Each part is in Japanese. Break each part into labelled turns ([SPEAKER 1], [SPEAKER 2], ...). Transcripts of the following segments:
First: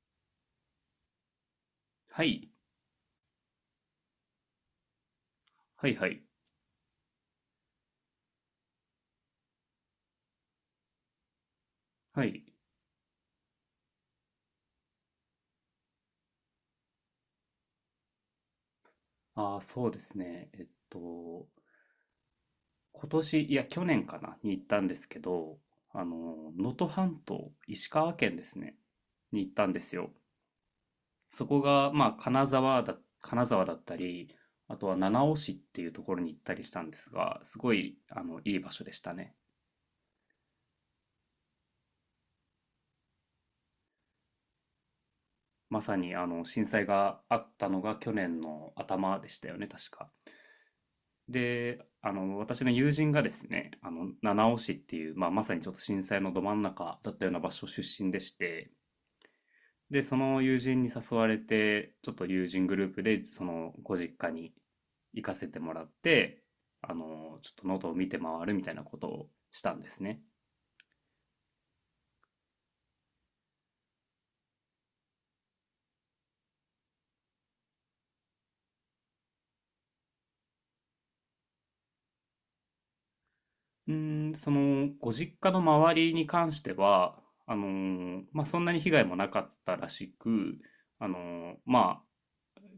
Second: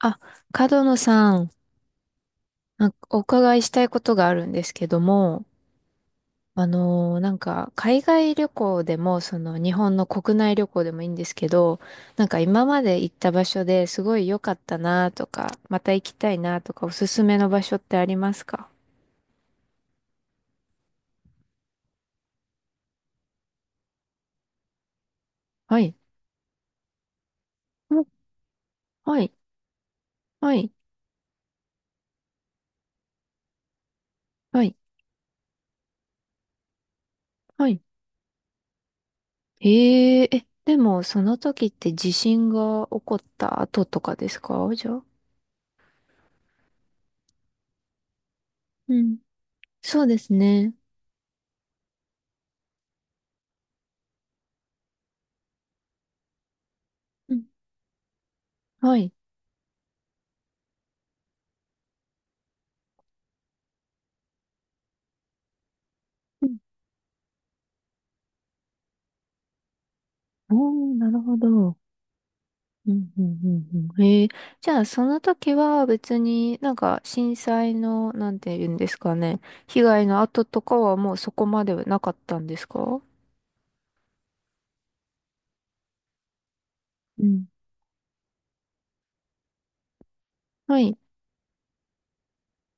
[SPEAKER 1] あ、角野さん、
[SPEAKER 2] はい。
[SPEAKER 1] なんかお伺いしたいことがあるんですけども、
[SPEAKER 2] はいはい。
[SPEAKER 1] 海外旅行でも、その、日本の国内旅行でもいいんですけど、
[SPEAKER 2] は
[SPEAKER 1] なんか
[SPEAKER 2] い。
[SPEAKER 1] 今まで行った場所ですごい良かったなとか、また行きたいなとか、おすすめの場所ってありますか？
[SPEAKER 2] ああ、そうですね。今年、いや、去年かな、に行ったんですけど、
[SPEAKER 1] はい。
[SPEAKER 2] 能登半島、石
[SPEAKER 1] お
[SPEAKER 2] 川県ですね、
[SPEAKER 1] はい。
[SPEAKER 2] に行ったんですよ。
[SPEAKER 1] はい。
[SPEAKER 2] そこが、まあ、金沢だったり、
[SPEAKER 1] はい。
[SPEAKER 2] あとは七尾市っていうところに行ったりしたんですが、す
[SPEAKER 1] は
[SPEAKER 2] ご
[SPEAKER 1] い。
[SPEAKER 2] い、いい場所でしたね。
[SPEAKER 1] へえ、え、でも、その時って地震が起こった後とかですかじゃあ。
[SPEAKER 2] まさに、震災があったのが去年の
[SPEAKER 1] うん。
[SPEAKER 2] 頭でしたよね、確
[SPEAKER 1] そう
[SPEAKER 2] か。
[SPEAKER 1] ですね。
[SPEAKER 2] で、私の友人がですね、七尾市っていう、まあ、まさにちょっと震災のど真ん中だったよう
[SPEAKER 1] う
[SPEAKER 2] な
[SPEAKER 1] ん。
[SPEAKER 2] 場所出身でして、
[SPEAKER 1] はい。
[SPEAKER 2] で、その友人に誘われて、ちょっと友人グループで、その、ご実家に行かせてもらって、ちょっと喉を見て回るみたいなことをしたんですね。
[SPEAKER 1] おー、なるほど。うんうん、へえー。じゃあ、その時は別になんか震災の、なんて言うんですかね。被害の後とかはもうそこまではなかったんですか？
[SPEAKER 2] その、ご実家の周りに関しては、
[SPEAKER 1] うん。
[SPEAKER 2] まあ、そんなに被害もなかったらしく、
[SPEAKER 1] はい。
[SPEAKER 2] あの、ま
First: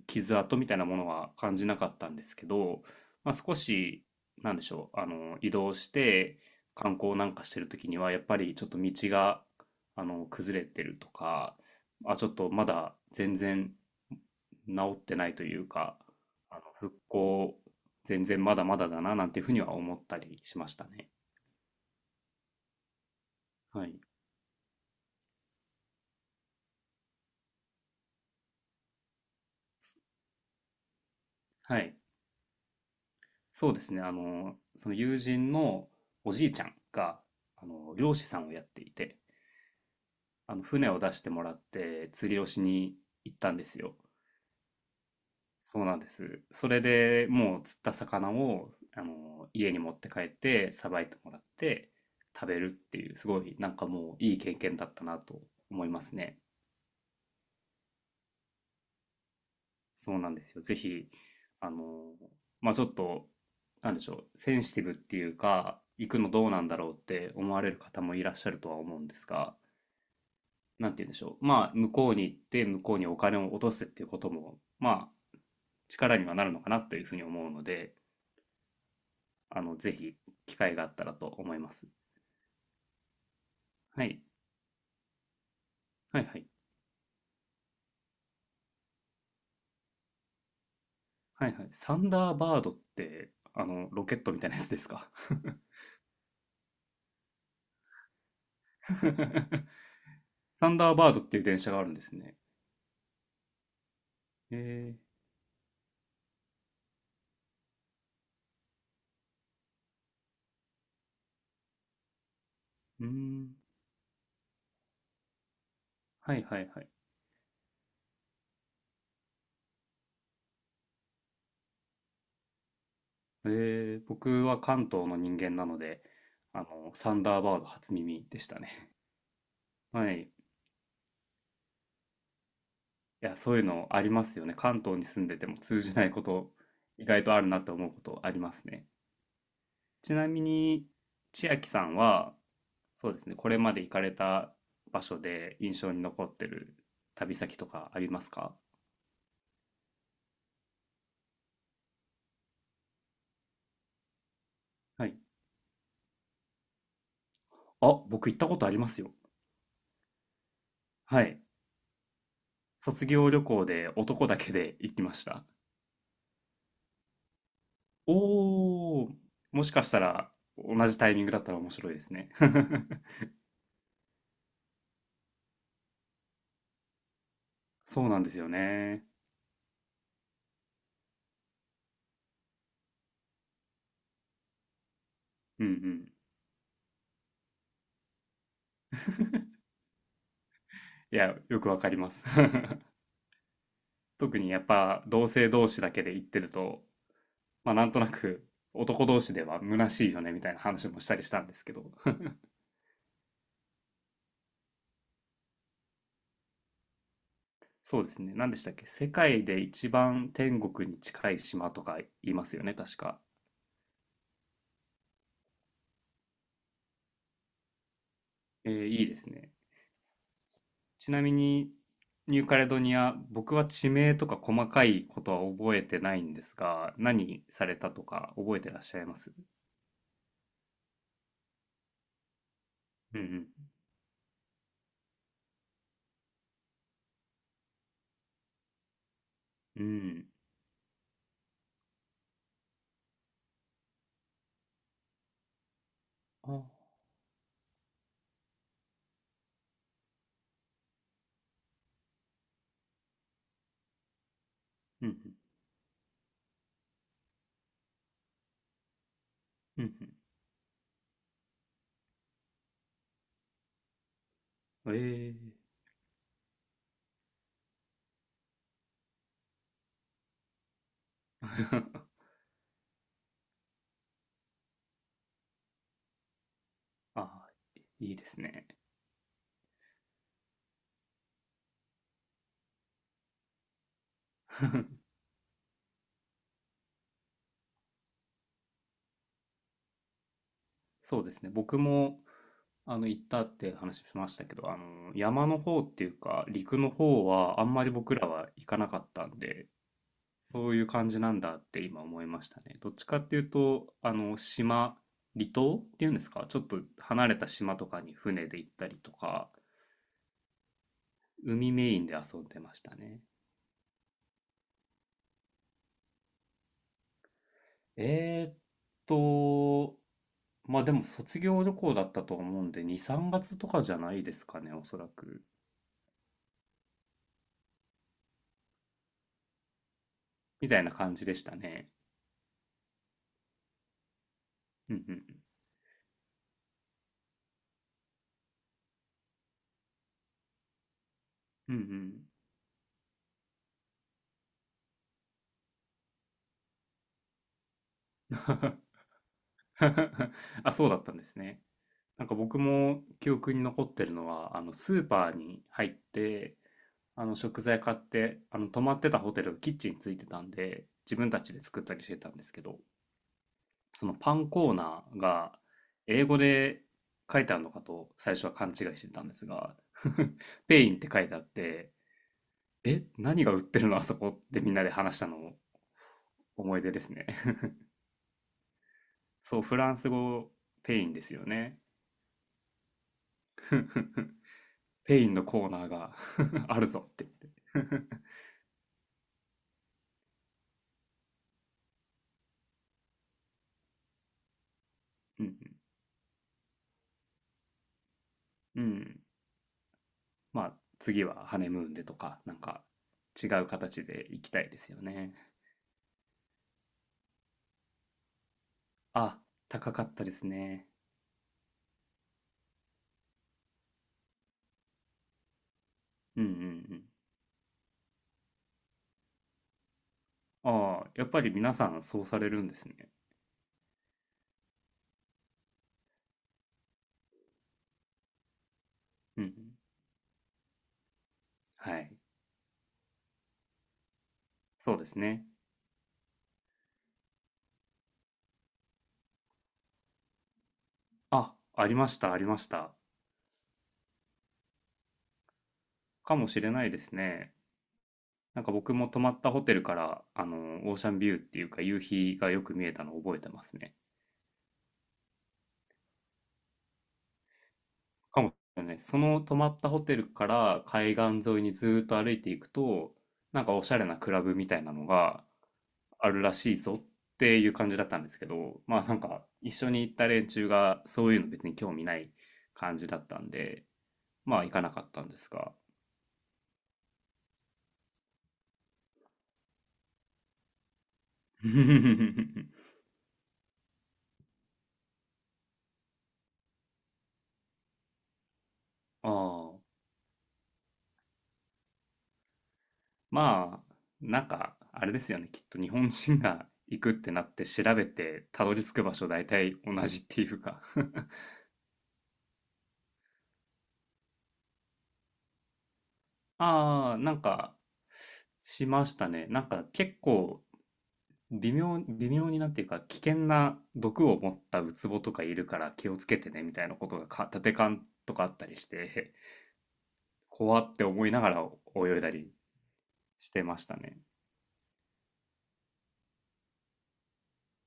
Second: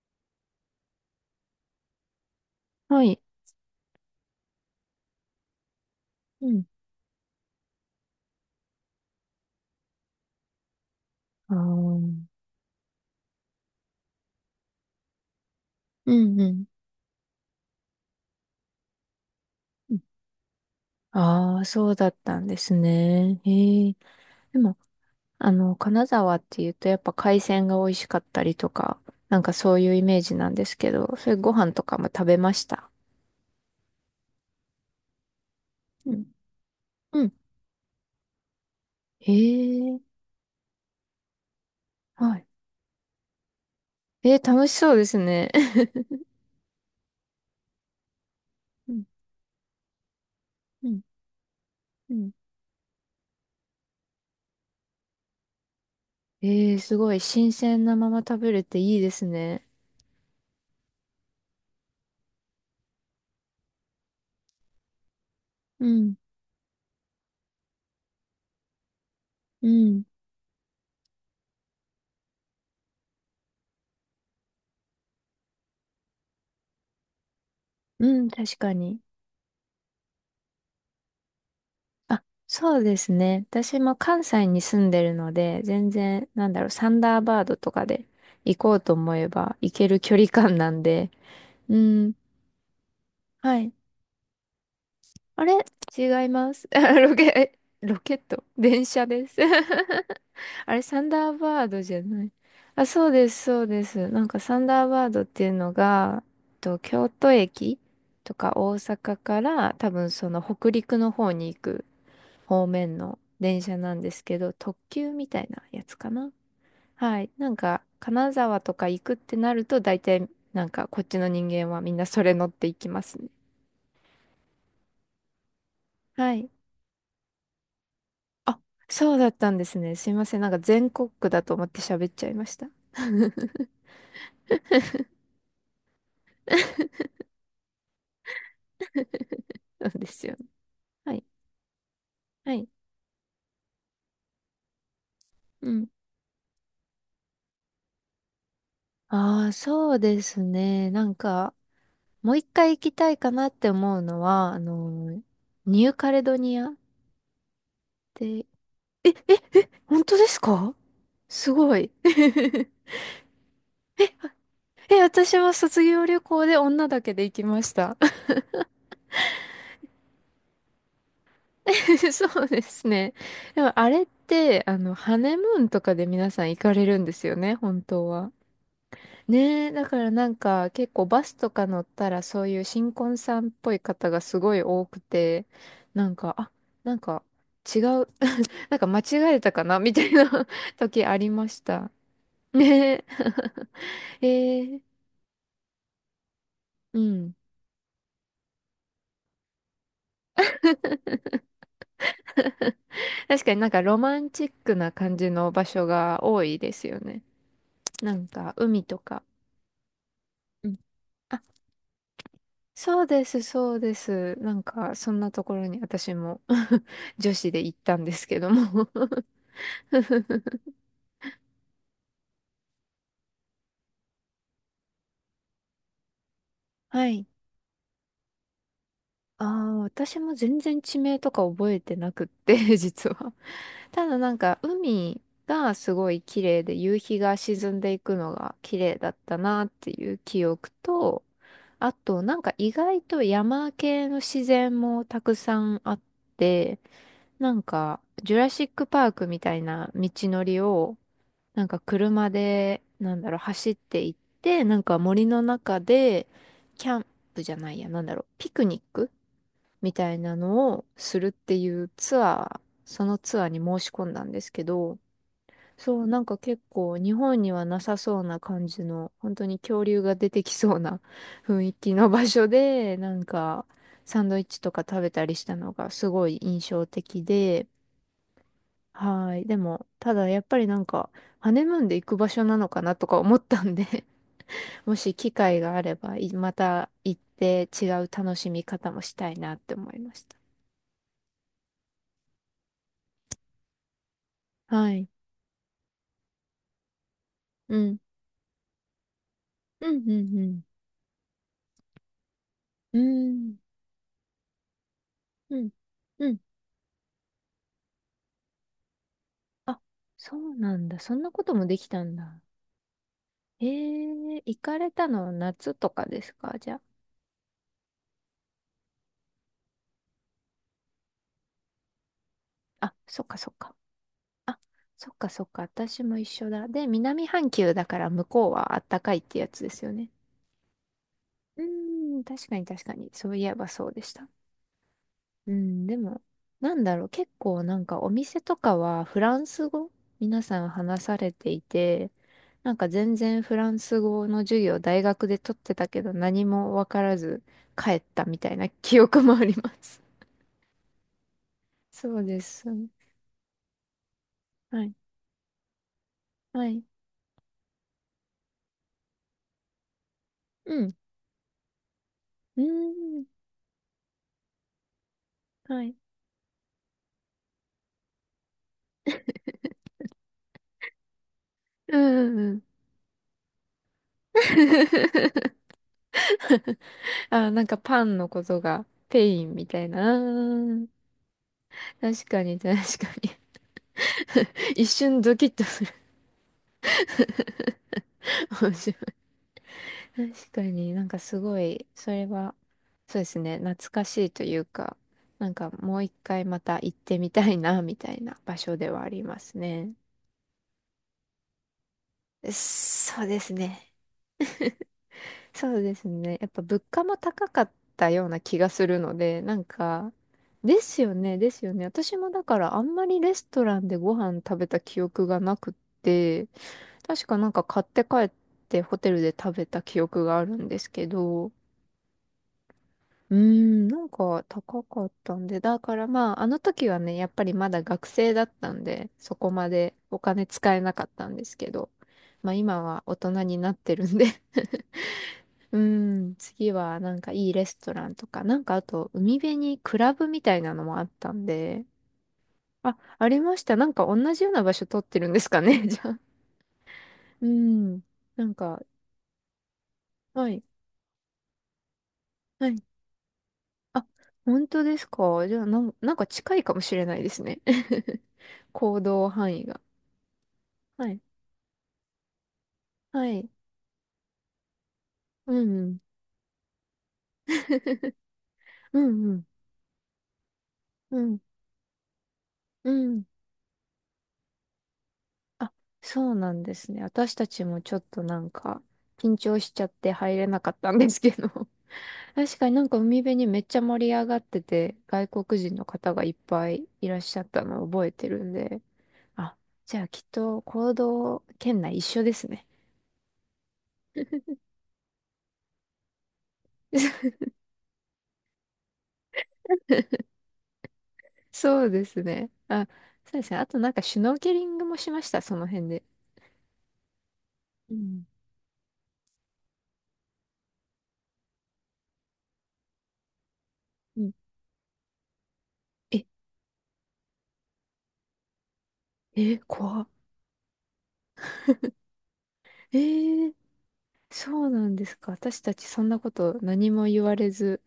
[SPEAKER 2] 傷跡みたいなものは感じなかったんですけど、
[SPEAKER 1] はい。
[SPEAKER 2] まあ、少し、なんでしょう、移動して
[SPEAKER 1] うん。
[SPEAKER 2] 観光なんかしてる時には、やっぱりちょっと道が、崩れてると
[SPEAKER 1] あ
[SPEAKER 2] か、
[SPEAKER 1] あ。
[SPEAKER 2] ちょ
[SPEAKER 1] う
[SPEAKER 2] っとまだ全然治ってないというか、
[SPEAKER 1] んうん。
[SPEAKER 2] 復興、全然まだまだだな、なんていうふうには思ったりしましたね。
[SPEAKER 1] ああ、そうだったんですね。
[SPEAKER 2] は
[SPEAKER 1] へえ。
[SPEAKER 2] い。
[SPEAKER 1] でも、あの、金沢っていうとやっぱ海鮮が美味しかったりとか、なんかそういうイメージなんですけど、それご飯
[SPEAKER 2] は
[SPEAKER 1] と
[SPEAKER 2] い。
[SPEAKER 1] かも食べました。
[SPEAKER 2] そうですね。その友人の
[SPEAKER 1] うん。
[SPEAKER 2] おじいちゃんが、
[SPEAKER 1] うん。
[SPEAKER 2] 漁師さんをやっていて、
[SPEAKER 1] へえ。
[SPEAKER 2] 船を出してもらって釣
[SPEAKER 1] は
[SPEAKER 2] りを
[SPEAKER 1] い
[SPEAKER 2] しに行ったんですよ。
[SPEAKER 1] えー、楽しそうですね。
[SPEAKER 2] そう なんです。それでもう釣った魚を
[SPEAKER 1] う
[SPEAKER 2] あ
[SPEAKER 1] ん、
[SPEAKER 2] の家に持って帰って
[SPEAKER 1] う
[SPEAKER 2] さ
[SPEAKER 1] ん、
[SPEAKER 2] ばいてもらって
[SPEAKER 1] うん、
[SPEAKER 2] 食べるっていうすごい、なんかもういい経験だったなと思いますね。
[SPEAKER 1] えー、すごい。新鮮なまま食べれていいですね。
[SPEAKER 2] そうなんですよ。ぜひ、あのまあちょっと、なんでしょう、センシティブっていうか
[SPEAKER 1] う
[SPEAKER 2] 行
[SPEAKER 1] ん、
[SPEAKER 2] くのどうなんだろうって思われる方もいらっしゃるとは思うんですが。
[SPEAKER 1] うん。
[SPEAKER 2] なんて言うんでしょう、まあ、向こうに行って、向こうにお金を落とすっていうことも、まあ、力にはなるのかなというふうに思うので、
[SPEAKER 1] うん、確かに。
[SPEAKER 2] ぜひ、機会があったらと思います。
[SPEAKER 1] あ、そうですね。私も
[SPEAKER 2] はい。
[SPEAKER 1] 関西に住んでるので、全
[SPEAKER 2] はい
[SPEAKER 1] 然、
[SPEAKER 2] はい。
[SPEAKER 1] なんだろう、サンダーバードとかで行こうと思えば行ける距離感なんで、
[SPEAKER 2] はいはい。
[SPEAKER 1] う
[SPEAKER 2] サン
[SPEAKER 1] ん、
[SPEAKER 2] ダーバードって、
[SPEAKER 1] はい。
[SPEAKER 2] ロケットみたいなやつですか？
[SPEAKER 1] あれ違います。ロケ、えロケット電車です。
[SPEAKER 2] サ
[SPEAKER 1] あ
[SPEAKER 2] ン
[SPEAKER 1] れ、
[SPEAKER 2] ダー
[SPEAKER 1] サン
[SPEAKER 2] バードっ
[SPEAKER 1] ダー
[SPEAKER 2] ていう電
[SPEAKER 1] バー
[SPEAKER 2] 車が
[SPEAKER 1] ド
[SPEAKER 2] ある
[SPEAKER 1] じ
[SPEAKER 2] ん
[SPEAKER 1] ゃ
[SPEAKER 2] です
[SPEAKER 1] ない。
[SPEAKER 2] ね。
[SPEAKER 1] あ、そうです、そうです。なんかサンダー
[SPEAKER 2] え
[SPEAKER 1] バードっていうのが、京都駅とか大阪から多分その北陸の方に行く方面
[SPEAKER 2] ー、うー
[SPEAKER 1] の
[SPEAKER 2] ん。
[SPEAKER 1] 電車なんですけど、特急みたいなやつかな。
[SPEAKER 2] はいはいはい。
[SPEAKER 1] はい。なんか、金沢とか行くってなると、大体、なんかこっちの人間はみんなそれ乗っていきますね。
[SPEAKER 2] え僕は関東の人間なので、
[SPEAKER 1] はい。
[SPEAKER 2] サンダーバード初耳でした
[SPEAKER 1] あ、
[SPEAKER 2] ね。
[SPEAKER 1] そうだったんですね。す
[SPEAKER 2] は
[SPEAKER 1] い
[SPEAKER 2] い。
[SPEAKER 1] ま
[SPEAKER 2] い
[SPEAKER 1] せん。なんか全国区だと思って喋っちゃいました。
[SPEAKER 2] や、そういう のありますよね。関東に住んでても通じないこと、意外とあるなって思うことありますね。
[SPEAKER 1] そうで
[SPEAKER 2] ち
[SPEAKER 1] す
[SPEAKER 2] な
[SPEAKER 1] よ
[SPEAKER 2] み
[SPEAKER 1] ね。
[SPEAKER 2] に
[SPEAKER 1] はい。
[SPEAKER 2] 千秋さんは、
[SPEAKER 1] はい。
[SPEAKER 2] そうですね、これまで行かれた場所で
[SPEAKER 1] う
[SPEAKER 2] 印
[SPEAKER 1] ん。
[SPEAKER 2] 象に残ってる旅先とかありますか？
[SPEAKER 1] ああ、そうですね。なんか、もう一回行きたいかなって思うのは、
[SPEAKER 2] はい。
[SPEAKER 1] ニューカレドニアっ
[SPEAKER 2] あ、
[SPEAKER 1] て、
[SPEAKER 2] 僕行ったことありますよ。
[SPEAKER 1] 本当ですか？
[SPEAKER 2] はい。
[SPEAKER 1] すごい。
[SPEAKER 2] 卒業旅行で男だけで行
[SPEAKER 1] え、
[SPEAKER 2] きまし
[SPEAKER 1] 私
[SPEAKER 2] た。
[SPEAKER 1] は卒業旅行で女だけで行きました。
[SPEAKER 2] おお、もしかしたら同じタイミングだったら面白いで すね。
[SPEAKER 1] そうですね。でもあれって、あの、ハネムーンとかで皆さん行かれるんですよね、本
[SPEAKER 2] そ
[SPEAKER 1] 当
[SPEAKER 2] うなんで
[SPEAKER 1] は。
[SPEAKER 2] すよね。
[SPEAKER 1] ねえ、だからなんか結構バスとか乗ったらそういう新婚さんっぽい方がすごい多くて、
[SPEAKER 2] うん、う
[SPEAKER 1] な
[SPEAKER 2] ん。
[SPEAKER 1] んか、あ、なんか違う、なんか間違えたかなみたいな 時あ
[SPEAKER 2] い
[SPEAKER 1] り
[SPEAKER 2] や、
[SPEAKER 1] まし
[SPEAKER 2] よくわか
[SPEAKER 1] た。
[SPEAKER 2] ります。
[SPEAKER 1] ねえ。え
[SPEAKER 2] 特にやっ
[SPEAKER 1] ー
[SPEAKER 2] ぱ同性同士だけで行ってると、
[SPEAKER 1] うん。
[SPEAKER 2] まあ、なんとなく男同士では虚しいよねみたいな話もしたりしたんですけど。
[SPEAKER 1] 確かになんかロマンチックな感じの場所が多いですよね。
[SPEAKER 2] そうで
[SPEAKER 1] な
[SPEAKER 2] す
[SPEAKER 1] ん
[SPEAKER 2] ね、何
[SPEAKER 1] か
[SPEAKER 2] でしたっ
[SPEAKER 1] 海
[SPEAKER 2] け、
[SPEAKER 1] と
[SPEAKER 2] 世
[SPEAKER 1] か。
[SPEAKER 2] 界で一番天
[SPEAKER 1] うん
[SPEAKER 2] 国に近い
[SPEAKER 1] あ、
[SPEAKER 2] 島とか言いますよね、確
[SPEAKER 1] そう
[SPEAKER 2] か。
[SPEAKER 1] です、そうです。なんかそんなところに私も 女子で行ったんですけど
[SPEAKER 2] えー、
[SPEAKER 1] も
[SPEAKER 2] いいですね。ちなみにニューカレドニア、僕は地名とか細かいことは覚えてないんです が、
[SPEAKER 1] はい。
[SPEAKER 2] 何されたとか覚えてらっしゃいます？
[SPEAKER 1] ああ、私も全然地名とか覚えてなくって、実
[SPEAKER 2] う
[SPEAKER 1] は。
[SPEAKER 2] ん
[SPEAKER 1] ただなんか、海がすごい綺麗で、夕日が沈んでいくのが綺麗だったなっ
[SPEAKER 2] うんう
[SPEAKER 1] ていう
[SPEAKER 2] ん。
[SPEAKER 1] 記憶と、あとなんか意外と山系の自然もたくさんあっ
[SPEAKER 2] あ、
[SPEAKER 1] て、なんか、ジュラシックパークみたいな道のりを、なんか車で、なんだろう、走っていって、なんか
[SPEAKER 2] うん
[SPEAKER 1] 森の中で、キャンプじゃないや、なんだろう、ピクニック
[SPEAKER 2] うんう
[SPEAKER 1] みた
[SPEAKER 2] ん。
[SPEAKER 1] いなのをするっていうツアー、そのツアーに申し込んだんですけ
[SPEAKER 2] うん、
[SPEAKER 1] ど、
[SPEAKER 2] ええー。
[SPEAKER 1] そう、なんか結構日本にはなさそうな感じの、本当に恐竜が出てきそうな 雰囲気の場所で、なんかサンドイッチとか食べたりしたのがすごい印象 的
[SPEAKER 2] あ、
[SPEAKER 1] で、
[SPEAKER 2] いいですね。
[SPEAKER 1] はい。でも、ただやっぱりなんか、ハネムーンで行く場所なのかなとか思ったんで も し機会があれば、いまた行って違う楽しみ方もしたいなって思いました。
[SPEAKER 2] そうですね。僕も、行ったって話しましたけど、
[SPEAKER 1] はい。
[SPEAKER 2] 山の方っていうか、陸の方は、あん
[SPEAKER 1] う
[SPEAKER 2] まり
[SPEAKER 1] ん。
[SPEAKER 2] 僕らは行かなかったんで、
[SPEAKER 1] うん、うん、
[SPEAKER 2] そういう感じなんだって今思いましたね。どっ
[SPEAKER 1] うん。
[SPEAKER 2] ちかって
[SPEAKER 1] う
[SPEAKER 2] いう
[SPEAKER 1] ーん、
[SPEAKER 2] と、島、離
[SPEAKER 1] うん、
[SPEAKER 2] 島っていうんで
[SPEAKER 1] う
[SPEAKER 2] す
[SPEAKER 1] ん。
[SPEAKER 2] か、ちょっと離れた島とかに船で行ったりとか、
[SPEAKER 1] あ、そうなんだ。そんなことも
[SPEAKER 2] 海
[SPEAKER 1] でき
[SPEAKER 2] メイ
[SPEAKER 1] た
[SPEAKER 2] ン
[SPEAKER 1] ん
[SPEAKER 2] で
[SPEAKER 1] だ。
[SPEAKER 2] 遊んでましたね。
[SPEAKER 1] えー、行かれたのは夏とかですかじゃあ。
[SPEAKER 2] えーっと、まあでも卒業旅行だったと思うんで、
[SPEAKER 1] あ、
[SPEAKER 2] 2、
[SPEAKER 1] そっ
[SPEAKER 2] 3
[SPEAKER 1] かそっ
[SPEAKER 2] 月と
[SPEAKER 1] か。
[SPEAKER 2] かじゃないです
[SPEAKER 1] あ、
[SPEAKER 2] かね、おそら
[SPEAKER 1] そっか
[SPEAKER 2] く。
[SPEAKER 1] そっか。私も一緒だ。で、南半球だから向こうはあったかいってやつですよね。
[SPEAKER 2] みたいな感じでした
[SPEAKER 1] う
[SPEAKER 2] ね。
[SPEAKER 1] ーん、確かに確かに。そういえばそうでした。
[SPEAKER 2] うんうん。
[SPEAKER 1] うん、でも、なんだろう、結構なんかお店とかはフランス語皆さん話されてい
[SPEAKER 2] うんう
[SPEAKER 1] て、
[SPEAKER 2] ん。
[SPEAKER 1] なんか全然フランス語の授業大学で取ってたけど何もわからず帰ったみたいな記 憶もあります。
[SPEAKER 2] あ、そうだったんですね。
[SPEAKER 1] そう
[SPEAKER 2] なんか
[SPEAKER 1] で
[SPEAKER 2] 僕
[SPEAKER 1] す。
[SPEAKER 2] も記憶に残ってるのは、
[SPEAKER 1] はい。
[SPEAKER 2] スーパーに入って、
[SPEAKER 1] はい。
[SPEAKER 2] 食材買って、泊まってたホテルがキッチンついてたん
[SPEAKER 1] う
[SPEAKER 2] で、
[SPEAKER 1] ん。
[SPEAKER 2] 自分たちで作ったりしてたんです
[SPEAKER 1] う
[SPEAKER 2] けど、
[SPEAKER 1] ーん。
[SPEAKER 2] そのパンコーナーが
[SPEAKER 1] はい。
[SPEAKER 2] 英語で書いてあるのかと最初は勘違いしてたんですが、ペインって書いてあって、
[SPEAKER 1] うんうんうん。
[SPEAKER 2] え、何が売ってるのあそこってみんなで話したのを 思い出ですね。
[SPEAKER 1] あ、なん かパンのことがペイン
[SPEAKER 2] そう、
[SPEAKER 1] み
[SPEAKER 2] フ
[SPEAKER 1] たい
[SPEAKER 2] ラン
[SPEAKER 1] な。
[SPEAKER 2] ス
[SPEAKER 1] あ
[SPEAKER 2] 語ペ
[SPEAKER 1] ー
[SPEAKER 2] インですよね。
[SPEAKER 1] 確かに確かに 一瞬
[SPEAKER 2] ペイン
[SPEAKER 1] ド
[SPEAKER 2] の
[SPEAKER 1] キッと
[SPEAKER 2] コー
[SPEAKER 1] す
[SPEAKER 2] ナー
[SPEAKER 1] る。
[SPEAKER 2] が あるぞって言って。
[SPEAKER 1] 確かになんかすごい、それは、そうですね、懐かしいというか、
[SPEAKER 2] う
[SPEAKER 1] なん
[SPEAKER 2] ん
[SPEAKER 1] かもう一回また行ってみたいな、みたいな場所
[SPEAKER 2] うん。う
[SPEAKER 1] ではあ
[SPEAKER 2] ん。
[SPEAKER 1] りますね。
[SPEAKER 2] まあ、次はハネムーンでとか、なんか
[SPEAKER 1] そうで
[SPEAKER 2] 違
[SPEAKER 1] す
[SPEAKER 2] う
[SPEAKER 1] ね。
[SPEAKER 2] 形で行きたいですよね。
[SPEAKER 1] そうですね。やっぱ物価も高かったような気がするの
[SPEAKER 2] あ、
[SPEAKER 1] で、なん
[SPEAKER 2] 高か
[SPEAKER 1] か、
[SPEAKER 2] ったです
[SPEAKER 1] で
[SPEAKER 2] ね。
[SPEAKER 1] すよね、ですよね。私もだからあんまりレストランでご飯食べた記憶がなくっ
[SPEAKER 2] うん
[SPEAKER 1] て、
[SPEAKER 2] うんうん。
[SPEAKER 1] 確かなんか買って帰ってホテルで食べた記憶があるんです
[SPEAKER 2] あ
[SPEAKER 1] け
[SPEAKER 2] あ、やっぱり
[SPEAKER 1] ど、
[SPEAKER 2] 皆さんそうされるんですね。
[SPEAKER 1] うーん、なんか高かったんで、だからまあ、あの時はね、やっぱりまだ学生だったんで、そ
[SPEAKER 2] うんう
[SPEAKER 1] こ
[SPEAKER 2] ん。
[SPEAKER 1] までお金使えなかったんですけど、
[SPEAKER 2] はい。
[SPEAKER 1] まあ今は大人になってるんで
[SPEAKER 2] そうですね。
[SPEAKER 1] うーん、次はなんかいいレストランとか、なんかあと海辺にクラブみたいなのもあったん
[SPEAKER 2] あ、
[SPEAKER 1] で、
[SPEAKER 2] ありました、ありました。
[SPEAKER 1] あ、ありました。なんか同じような場所取ってるんですかね、じゃあ。
[SPEAKER 2] かもしれないです
[SPEAKER 1] うー
[SPEAKER 2] ね。
[SPEAKER 1] ん、なん
[SPEAKER 2] なんか
[SPEAKER 1] か、
[SPEAKER 2] 僕も泊まったホテルから、
[SPEAKER 1] はい。
[SPEAKER 2] オーシャンビューっていうか夕日がよ
[SPEAKER 1] は
[SPEAKER 2] く
[SPEAKER 1] い
[SPEAKER 2] 見えたのを覚えてますね。
[SPEAKER 1] あ、本当ですかじゃあ、なん、なんか近いかもしれないですね。
[SPEAKER 2] かもしれな
[SPEAKER 1] 行
[SPEAKER 2] い。そ
[SPEAKER 1] 動
[SPEAKER 2] の
[SPEAKER 1] 範
[SPEAKER 2] 泊
[SPEAKER 1] 囲
[SPEAKER 2] まっ
[SPEAKER 1] が。
[SPEAKER 2] たホテルから
[SPEAKER 1] は
[SPEAKER 2] 海
[SPEAKER 1] い。
[SPEAKER 2] 岸沿いにずーっと歩いていくと、
[SPEAKER 1] はい。
[SPEAKER 2] なんかおしゃれなクラブみたいなのが
[SPEAKER 1] うんうん。
[SPEAKER 2] あるらしいぞっていう感じだっ たんですけど、ま
[SPEAKER 1] う
[SPEAKER 2] あなん
[SPEAKER 1] んう
[SPEAKER 2] か
[SPEAKER 1] ん。
[SPEAKER 2] 一緒に行った連中が
[SPEAKER 1] う
[SPEAKER 2] そうい
[SPEAKER 1] ん。
[SPEAKER 2] うの別に興味ない
[SPEAKER 1] う
[SPEAKER 2] 感じだ
[SPEAKER 1] ん。
[SPEAKER 2] ったんで、まあ行かなかったんですが。
[SPEAKER 1] あ、そうなんですね。私たちもちょっとなんか、緊張しちゃって入れなかったんですけど。確かになんか海辺にめっちゃ盛り上がってて、外国人の方がいっぱいいらっしゃったのを覚えてるんで。
[SPEAKER 2] あ
[SPEAKER 1] あ、
[SPEAKER 2] あ、
[SPEAKER 1] じゃあきっと行動圏内一緒ですね。
[SPEAKER 2] まあ、なんかあれですよね。きっと日本人が行くっ てなって調べてたどり着く場所大体同じっていうか。
[SPEAKER 1] そうですね。あ、そうですね。あとなんかシュノーケリングもしました、その辺で。
[SPEAKER 2] ああ、なんか、
[SPEAKER 1] うん。
[SPEAKER 2] しましたね。なんか結構微妙になっていうか、危険な
[SPEAKER 1] う
[SPEAKER 2] 毒
[SPEAKER 1] ん。
[SPEAKER 2] を持ったウツボとかいるから気を
[SPEAKER 1] え、
[SPEAKER 2] つけてね、みたいなことがか、立て看とかあったりして、
[SPEAKER 1] え、怖っ。
[SPEAKER 2] 怖って思いながら泳いだり
[SPEAKER 1] え
[SPEAKER 2] し
[SPEAKER 1] ー、
[SPEAKER 2] てましたね。
[SPEAKER 1] そうなんですか。私たちそんなこと何も言われず、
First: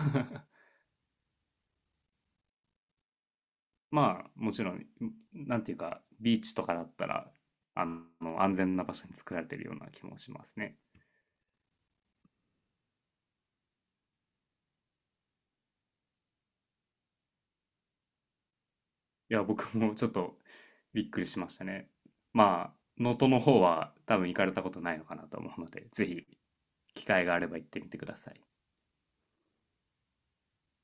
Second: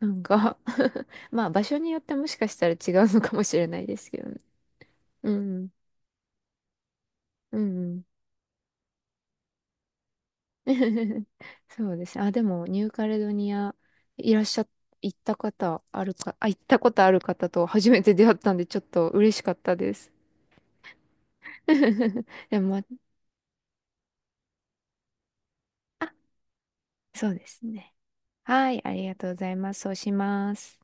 [SPEAKER 1] なんか まあ場所によってもしかしたら違うのかもしれないですけ
[SPEAKER 2] ま
[SPEAKER 1] ど
[SPEAKER 2] あ、
[SPEAKER 1] ね。
[SPEAKER 2] もちろん、
[SPEAKER 1] う
[SPEAKER 2] なん
[SPEAKER 1] ん。
[SPEAKER 2] ていうか、ビーチとかだったら、
[SPEAKER 1] う
[SPEAKER 2] あ
[SPEAKER 1] ん。
[SPEAKER 2] 安全な場所に作られてるような気もします
[SPEAKER 1] う
[SPEAKER 2] ね。
[SPEAKER 1] んそうですね。あ、でもニューカレドニアいらっしゃ、行った方あるか、あ、行ったことある方と初めて出会ったんでちょっと
[SPEAKER 2] い
[SPEAKER 1] 嬉し
[SPEAKER 2] や、
[SPEAKER 1] かった
[SPEAKER 2] 僕
[SPEAKER 1] で
[SPEAKER 2] もちょ
[SPEAKER 1] す。
[SPEAKER 2] っとびっくりしましたね。
[SPEAKER 1] でも
[SPEAKER 2] まあ、
[SPEAKER 1] まあ
[SPEAKER 2] 能登の方は多分行かれたことないのかなと思うので、ぜひ機会
[SPEAKER 1] そ
[SPEAKER 2] が
[SPEAKER 1] う
[SPEAKER 2] あ
[SPEAKER 1] で
[SPEAKER 2] れば
[SPEAKER 1] す
[SPEAKER 2] 行ってみ
[SPEAKER 1] ね。
[SPEAKER 2] てください。
[SPEAKER 1] はい、ありがとうございます。そうします。